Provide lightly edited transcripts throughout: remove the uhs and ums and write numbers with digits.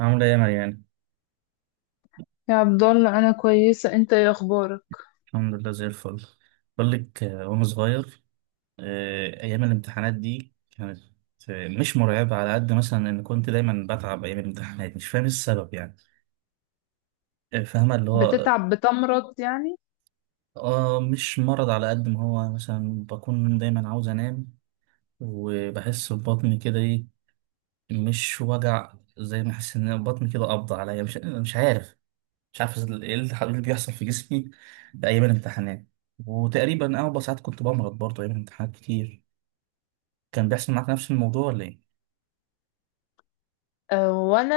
عاملة ايه يا مريان؟ يا عبد الله، انا كويسه. انت ايه اخبارك؟ الحمد لله زي الفل. بقول لك وانا صغير ايام الامتحانات دي كانت مش مرعبة على قد مثلا ان كنت دايما بتعب ايام الامتحانات، مش فاهم إيه السبب يعني. فاهمة اللي هو بتتعب، بتمرض يعني؟ اه مش مرض على قد ما هو مثلا بكون دايما عاوز انام. وبحس ببطني كده ايه، مش وجع زي ما احس ان بطني كده قبض عليا. مش عارف، ايه التحول اللي بيحصل في جسمي ايام الامتحانات. وتقريبا اغلب ساعات كنت بمرض برضه ايام الامتحانات كتير. كان بيحصل معاك نفس الموضوع ولا ايه؟ أه، وانا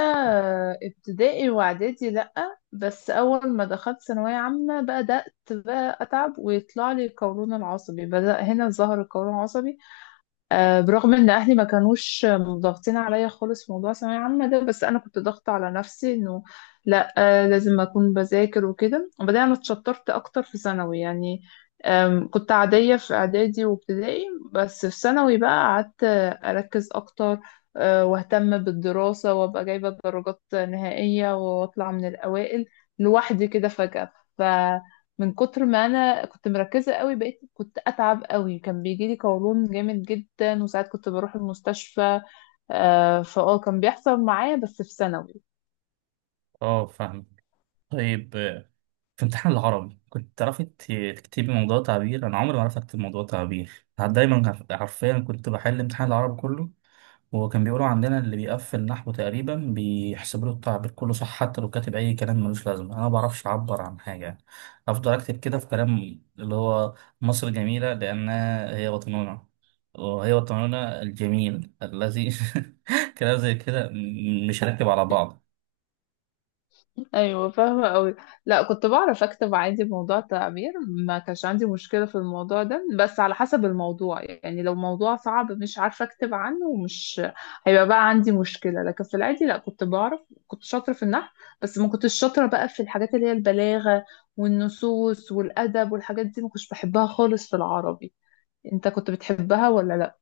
ابتدائي واعدادي لا. بس اول ما دخلت ثانويه عامه بدات بقى اتعب ويطلع لي قولون العصبي، بدا هنا ظهر القولون العصبي. برغم ان اهلي ما كانوش ضاغطين عليا خالص في موضوع ثانويه عامه ده، بس انا كنت ضاغطه على نفسي انه لا، لازم اكون بذاكر وكده. وبعدين انا اتشطرت اكتر في ثانوي يعني. كنت عاديه في اعدادي وابتدائي. بس في ثانوي بقى قعدت، اركز اكتر، واهتم بالدراسه وابقى جايبه درجات نهائيه واطلع من الاوائل لوحدي كده فجاه. من كتر ما انا كنت مركزه قوي بقيت كنت اتعب قوي، كان بيجي لي قولون جامد جدا وساعات كنت بروح المستشفى. آه، فاه كان بيحصل معايا بس في ثانوي. اه فاهم. طيب، في امتحان العربي كنت تعرفي تكتبي موضوع تعبير؟ انا عمري ما عرفت اكتب موضوع تعبير. حرفيا كنت بحل امتحان العربي كله. هو كان بيقولوا عندنا اللي بيقفل نحو تقريبا بيحسب له التعبير كله صح، حتى لو كاتب اي كلام ملوش لازمه. انا ما بعرفش اعبر عن حاجه يعني، افضل اكتب كده في كلام اللي هو مصر جميله لانها هي وطننا، وهي وطننا الجميل الذي كلام زي كده مش راكب على بعض. ايوه، فاهمه قوي. لا، كنت بعرف اكتب عادي بموضوع التعبير، ما كانش عندي مشكله في الموضوع ده، بس على حسب الموضوع. يعني لو موضوع صعب مش عارفه اكتب عنه ومش هيبقى بقى عندي مشكله، لكن في العادي لا، كنت بعرف. كنت شاطره في النحو، بس ما كنتش شاطره بقى في الحاجات اللي هي البلاغه والنصوص والادب والحاجات دي، ما كنتش بحبها خالص في العربي. انت كنت بتحبها ولا لا؟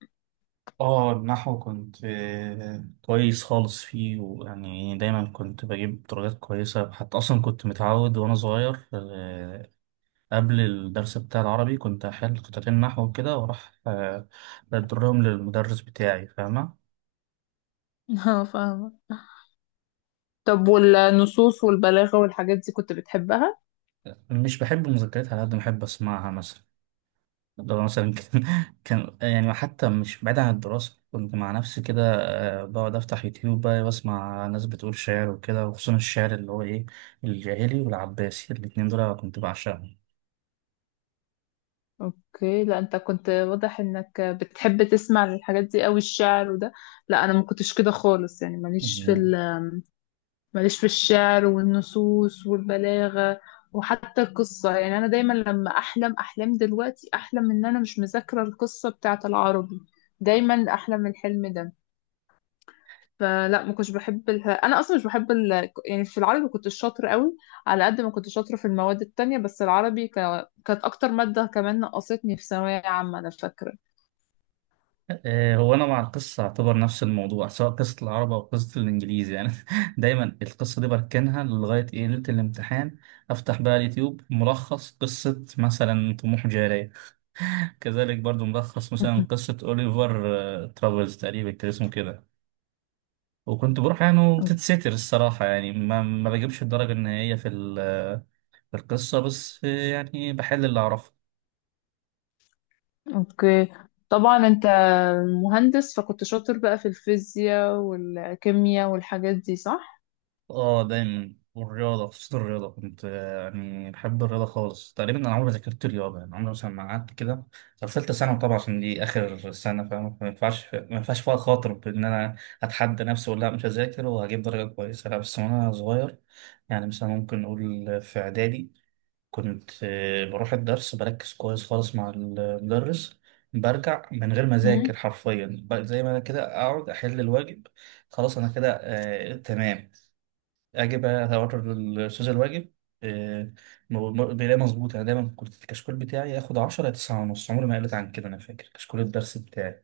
اه النحو كنت كويس خالص فيه، ويعني دايما كنت بجيب درجات كويسة. حتى أصلا كنت متعود وأنا صغير، قبل الدرس بتاع العربي كنت أحل قطعتين نحو وكده وأروح بدرهم للمدرس بتاعي، فاهمة؟ اه، فاهمة. طب والنصوص والبلاغه والحاجات دي كنت بتحبها؟ مش بحب المذكرات على قد ما بحب أسمعها مثلا. ده مثلا كان كان يعني حتى مش بعيد عن الدراسة، كنت مع نفسي كده بقعد أفتح يوتيوب بقى وأسمع ناس بتقول شعر وكده، وخصوصا الشعر اللي هو إيه الجاهلي والعباسي. الاتنين دول كنت بعشقهم. اوكي. لا، انت كنت واضح انك بتحب تسمع الحاجات دي قوي، الشعر وده. لا، انا ما كنتش كده خالص. يعني ماليش في الشعر والنصوص والبلاغة. وحتى القصة، يعني انا دايما لما احلم احلام دلوقتي احلم ان انا مش مذاكرة القصة بتاعة العربي. دايما احلم الحلم ده. فلا، ما كنتش بحب انا اصلا مش بحب يعني في العربي كنت شاطرة قوي، على قد ما كنت شاطرة في المواد التانية، بس العربي كانت اكتر مادة كمان نقصتني في ثانوية عامة، انا فاكرة. هو انا مع القصه اعتبر نفس الموضوع، سواء قصه العرب او قصه الانجليزي يعني دايما القصه دي بركنها لغايه ايه ليله الامتحان، افتح بقى اليوتيوب ملخص قصه مثلا طموح جاريه كذلك برضو ملخص مثلا قصه اوليفر ترافلز تقريبا كان اسمه كده. وكنت بروح يعني وبتتستر الصراحه، يعني ما بجيبش الدرجه النهائيه في في القصه، بس يعني بحل اللي اعرفه. اوكي. طبعا انت مهندس، فكنت شاطر بقى في الفيزياء والكيمياء والحاجات دي، صح؟ اه دايما، والرياضة خصوصا الرياضة كنت يعني بحب الرياضة خالص. تقريبا أنا عمري ما ذاكرت رياضة، يعني عمري مثلا ما قعدت كده. طب ثالثة ثانوي طبعا عشان دي آخر سنة، فاهم؟ ما ينفعش فيها خاطر بإن أنا أتحدى نفسي وأقول لا مش هذاكر وهجيب درجة كويسة. لا بس وأنا صغير يعني، مثلا ممكن نقول في إعدادي كنت بروح الدرس بركز كويس خالص مع المدرس، برجع من غير ما مم. أذاكر حرفيا، زي ما أنا كده أقعد أحل الواجب. خلاص أنا كده آه تمام، اجيب اوتر الاستاذ الواجب آه، بيلاقي مظبوط. انا دايما كنت الكشكول بتاعي ياخد 10 يا 9 ونص، عمري ما قلت عن كده. انا فاكر كشكول الدرس بتاعي،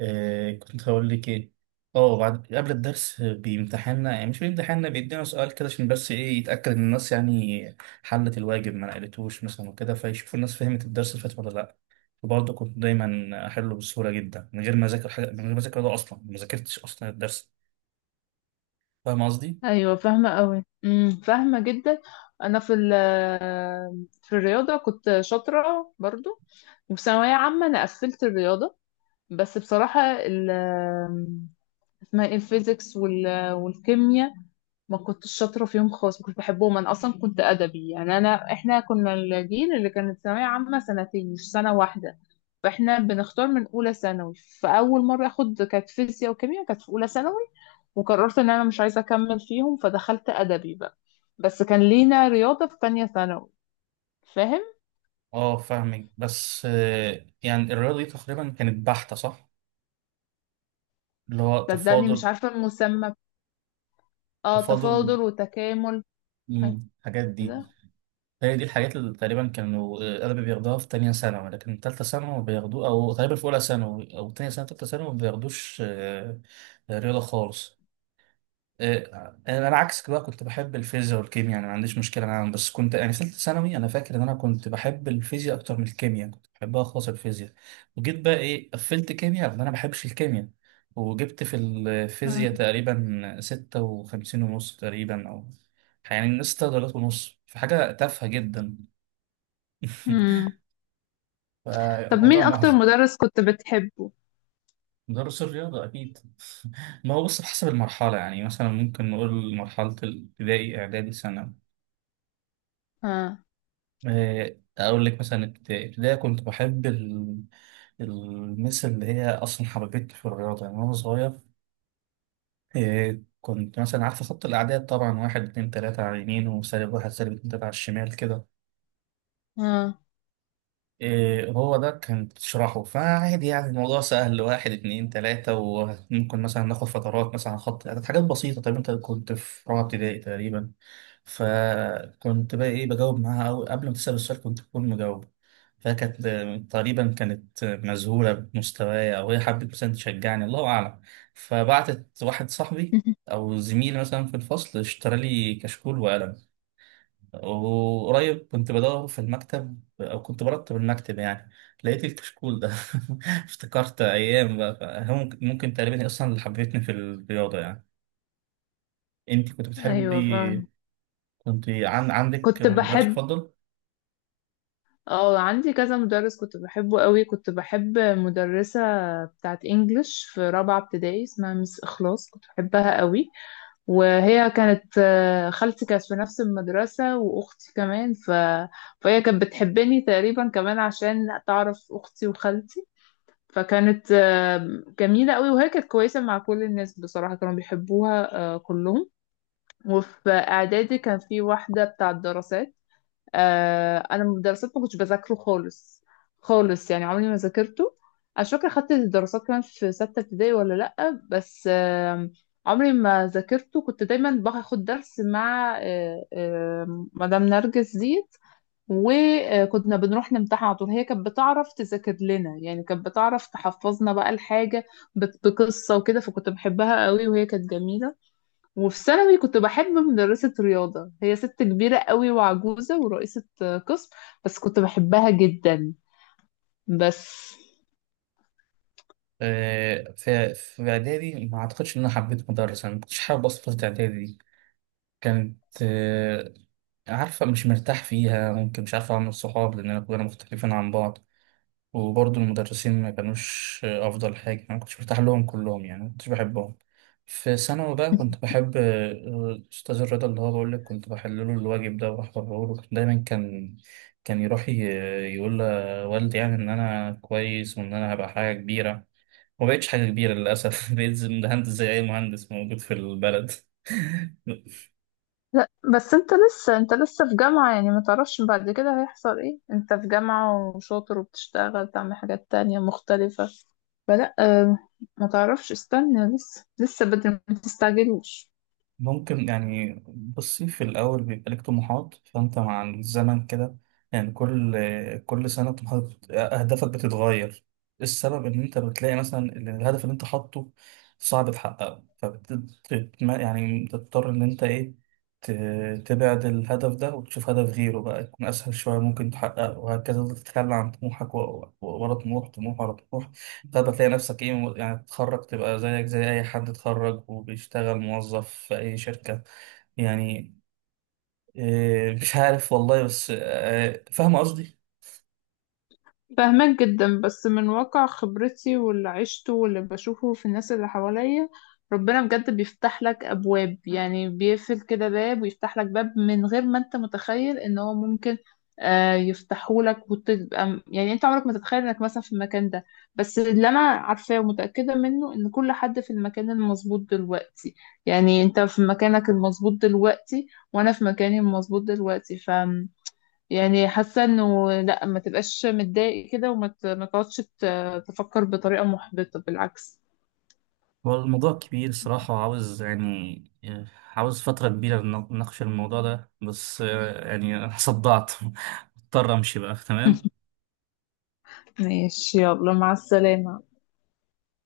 كنت هقول لك ايه؟ اه، بعد قبل الدرس بيمتحنا، يعني مش بيمتحنا، بيدينا سؤال كده عشان بس ايه يتاكد ان الناس يعني حلت الواجب، ما نقلتوش مثلا وكده، فيشوفوا الناس فهمت الدرس اللي فات ولا لا. وبرضه كنت دايما احله بسهوله جدا من غير ما اذاكر حاجه، من غير ما اذاكر، ده اصلا ما ذاكرتش اصلا الدرس، فاهم قصدي؟ ايوه، فاهمه قوي. فاهمه جدا. انا في الرياضه كنت شاطره برضو. وفي ثانويه عامه انا قفلت الرياضه. بس بصراحه، اسمها ايه، الفيزيكس والكيمياء، ما كنتش شاطرة فيهم خالص، ما كنتش بحبهم. أنا أصلا كنت أدبي. يعني إحنا كنا الجيل اللي كانت ثانوية عامة سنتين مش سنة واحدة. فإحنا بنختار من أولى ثانوي. فأول مرة أخد كانت فيزياء وكيمياء، كانت في أولى ثانوي. وقررت إن أنا مش عايزة أكمل فيهم، فدخلت أدبي بقى. بس كان لينا رياضة في تانية ثانوي، فاهم؟ اه فاهمك. بس يعني الرياضة دي تقريبا كانت بحتة، صح؟ اللي هو صدقني مش تفاضل. عارفة المسمى. اه، تفاضل، تفاضل وتكامل، حاجة مم، الحاجات دي. كده. هي دي الحاجات اللي تقريبا كانوا أغلب بياخدوها في تانية ثانوي، لكن تالتة ثانوي بياخدوه، أو تقريبا في أولى ثانوي أو تانية ثانوي، تالتة ثانوي ما بياخدوش رياضة خالص. انا عكسك بقى كنت بحب الفيزياء والكيمياء، يعني ما عنديش مشكله معاهم. بس كنت يعني في ثالثه ثانوي انا فاكر ان انا كنت بحب الفيزياء اكتر من الكيمياء، يعني كنت بحبها خالص الفيزياء. وجيت بقى ايه، قفلت كيمياء لان انا ما بحبش الكيمياء، وجبت في مم. الفيزياء تقريبا ستة وخمسين ونص تقريبا، او يعني ستة درجات ونص في حاجه تافهه جدا. مم. طب مين فالموضوع أكتر محزن. مدرس كنت بتحبه؟ مدرس الرياضة أكيد. ما هو بص، بحسب المرحلة، يعني مثلا ممكن نقول مرحلة الابتدائي إعدادي ثانوي. ها. أقول لك مثلا ابتدائي كنت بحب المس اللي هي أصلا حببتني في الرياضة يعني وأنا صغير. كنت مثلا عارفة خط الأعداد طبعا، واحد اتنين تلاتة على اليمين وسالب واحد سالب اتنين تلاتة على الشمال كده. ها. هو ده كان تشرحه فعادي، يعني الموضوع سهل، واحد اتنين تلاتة، وممكن مثلا ناخد فترات مثلا على خط الأعداد، حاجات بسيطة. طب أنت كنت في رابعة ابتدائي تقريبا، فكنت بقى ايه بجاوب معاها، أو قبل ما تسأل السؤال كنت بكون مجاوبة. فكانت تقريبا كانت مذهولة بمستواي، أو هي حبت مثلا تشجعني، الله أعلم. فبعتت واحد صاحبي أو زميلي مثلا في الفصل اشترى لي كشكول وقلم. وقريب كنت بدور في المكتب أو كنت برتب المكتب يعني، لقيت الكشكول ده افتكرت أيام بقى. فهو ممكن تقريبا هي أصلا اللي حببتني في الرياضة يعني. أنت كنت أيوة، فاهم. بتحبي؟ كنت عندك كنت مدرس بحب. مفضل؟ اه، عندي كذا مدرس كنت بحبه قوي. كنت بحب مدرسة بتاعت انجلش في رابعة ابتدائي، اسمها مس اخلاص، كنت بحبها قوي. وهي كانت، خالتي كانت في نفس المدرسة واختي كمان فهي كانت بتحبني تقريبا كمان عشان تعرف اختي وخالتي. فكانت جميلة قوي، وهي كانت كويسة مع كل الناس بصراحة، كانوا بيحبوها كلهم. وفي اعدادي كان في واحدة بتاعت دراسات. انا الدراسات ما كنتش بذاكره خالص، خالص. يعني عمري ما ذاكرته. انا مش فاكره خدت الدراسات كمان في سته ابتدائي ولا لا، بس. عمري ما ذاكرته. كنت دايما باخد درس مع مدام نرجس ديت، وكنا بنروح نمتحن على طول. هي كانت بتعرف تذاكر لنا، يعني كانت بتعرف تحفظنا بقى الحاجه بقصه وكده، فكنت بحبها قوي، وهي كانت جميله. وفي ثانوي كنت بحب مدرسة رياضة، هي ست كبيرة قوي وعجوزة ورئيسة قسم، بس كنت بحبها جدا، بس. في إعدادي ما أعتقدش إن أنا حبيت مدرسة. أنا ما كنتش حابب أصلا فترة إعدادي دي، كانت عارفة مش مرتاح فيها، ممكن مش عارف أعمل صحاب لأن كلنا مختلفين عن بعض. وبرضه المدرسين ما كانوش أفضل حاجة، أنا ما كنتش مرتاح لهم كلهم، يعني ما كنتش بحبهم. في ثانوي بقى كنت بحب الأستاذ الرضا، اللي هو بقول لك كنت بحل له الواجب ده وأحضره له. دايما كان يروح يقول لوالدي يعني إن أنا كويس وإن أنا هبقى حاجة كبيرة. ما بقتش حاجة كبيرة للأسف. بقيت مهندس زي أي مهندس موجود في البلد. لا، بس انت لسه في جامعة، يعني ما تعرفش بعد كده هيحصل ايه. انت في جامعة وشاطر وبتشتغل، تعمل حاجات تانية مختلفة. فلا، ما تعرفش، استنى لسه، لسه بدري، ما تستعجلوش. ممكن يعني، بصي، في الأول بيبقى لك طموحات، فأنت مع الزمن كده يعني كل سنة طموحات، أهدافك بتتغير. السبب إن أنت بتلاقي مثلا إن الهدف اللي أنت حاطه صعب تحققه، يعني تضطر إن أنت إيه تبعد الهدف ده وتشوف هدف غيره بقى يكون أسهل شوية ممكن تحققه، وهكذا تفضل تتخلى عن طموحك ورا طموح، طموح ورا طموح. تقدر تلاقي نفسك ايه، يعني تتخرج تبقى زيك زي اي حد اتخرج وبيشتغل موظف في اي شركة، يعني إيه، مش عارف والله. بس فاهم قصدي. فاهمك جدا، بس من واقع خبرتي واللي عشته واللي بشوفه في الناس اللي حواليا، ربنا بجد بيفتح لك أبواب. يعني بيقفل كده باب ويفتح لك باب من غير ما انت متخيل ان هو ممكن يفتحه لك. وتبقى يعني انت عمرك ما تتخيل انك مثلا في المكان ده. بس اللي انا عارفاه ومتأكدة منه ان كل حد في المكان المظبوط دلوقتي، يعني انت في مكانك المظبوط دلوقتي وانا في مكاني المظبوط دلوقتي، ف يعني حاسه انه لا، ما تبقاش متضايق كده وما ما تقعدش تفكر بطريقه محبطه، بالعكس. هو الموضوع كبير الصراحة وعاوز يعني آه، عاوز فترة كبيرة نناقش الموضوع ده. بس يعني أنا صدعت. مضطر أمشي بقى، تمام. ماشي، يلا مع السلامه.